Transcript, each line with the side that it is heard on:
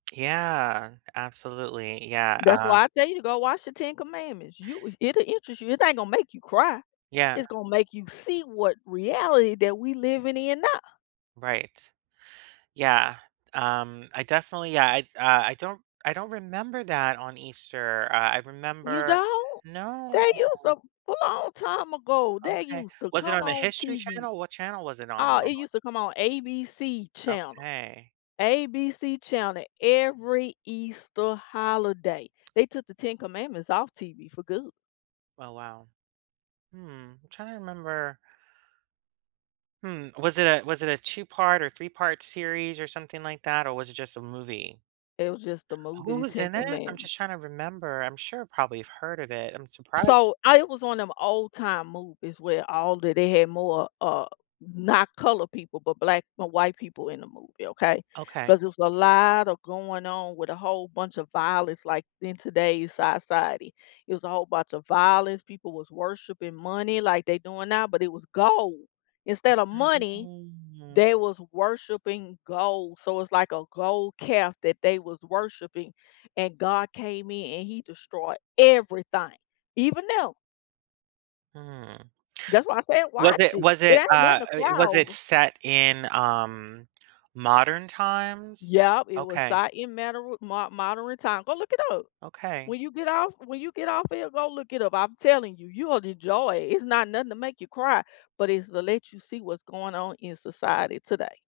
right: Yeah, absolutely, yeah,
left: That's
right: uh
left: why I tell you to go watch The Ten Commandments, you it'll interest you, it ain't gonna make you cry,
right: Yeah.
left: it's gonna make you see what reality that we living in now.
right: Right, yeah, um, I definitely yeah, I I don't I don't remember that on Easter, uh, I
left: You
right: remember
left: don't?
right: no.
left: They use to a long time ago, they
right: Okay
left: used to
right: was it
left: come
right: on the
left: on
right: history
left: TV,
right: channel, what channel was it on
left: uh, it
right: normally?
left: used to come on ABC channel,
right: Okay.
left: ABC channel every Easter holiday. They took The Ten Commandments off TV for good.
right: Oh, wow. Mm, I'm trying to remember hmm, was it a was it a 2 part or 3 part series or something like that, or was it just a movie?
left: It was just the movie,
right: Who
left: The
right: was
left: Ten
right: in it? I'm
left: Commandm
right: just trying to remember, I'm sure probably I've heard of it, I'm surpri
left: So, I it was one 'em old time movies where all that they had more, uh, not colored people, but black no, white people in the movie, okay?
right: Okay.
left: 'Cause there's a lotta going on with a whole bunch of violence, like, in today's society. It was a whole bunch of violence, people was worshiping money like they doing now, but it was gold, instead of money,
right: Mhm.
left: they was worshiping gold, so, it's like a gold calf that they was worshiping, and God came in, and he destroyed everything, even them.
right: Mm.
left: That's why I said
right: Was
left: watch
right: it
left: it,
right: was
left: it
right: it,
left: ain't
right: uh
left: nothing to
right: eh,
left: cry
right: was it
left: over.
right: set in, um, modern times?
left: Yep, it was si
right: Okay.
left: it matter with mod modern time, go look it up.
right: Okay.
left: When you get off when you get off of here go look it up, I'm telling you, you will enjoy it, it's not nothing to make you cry, but it's the let you see what's going on in society today.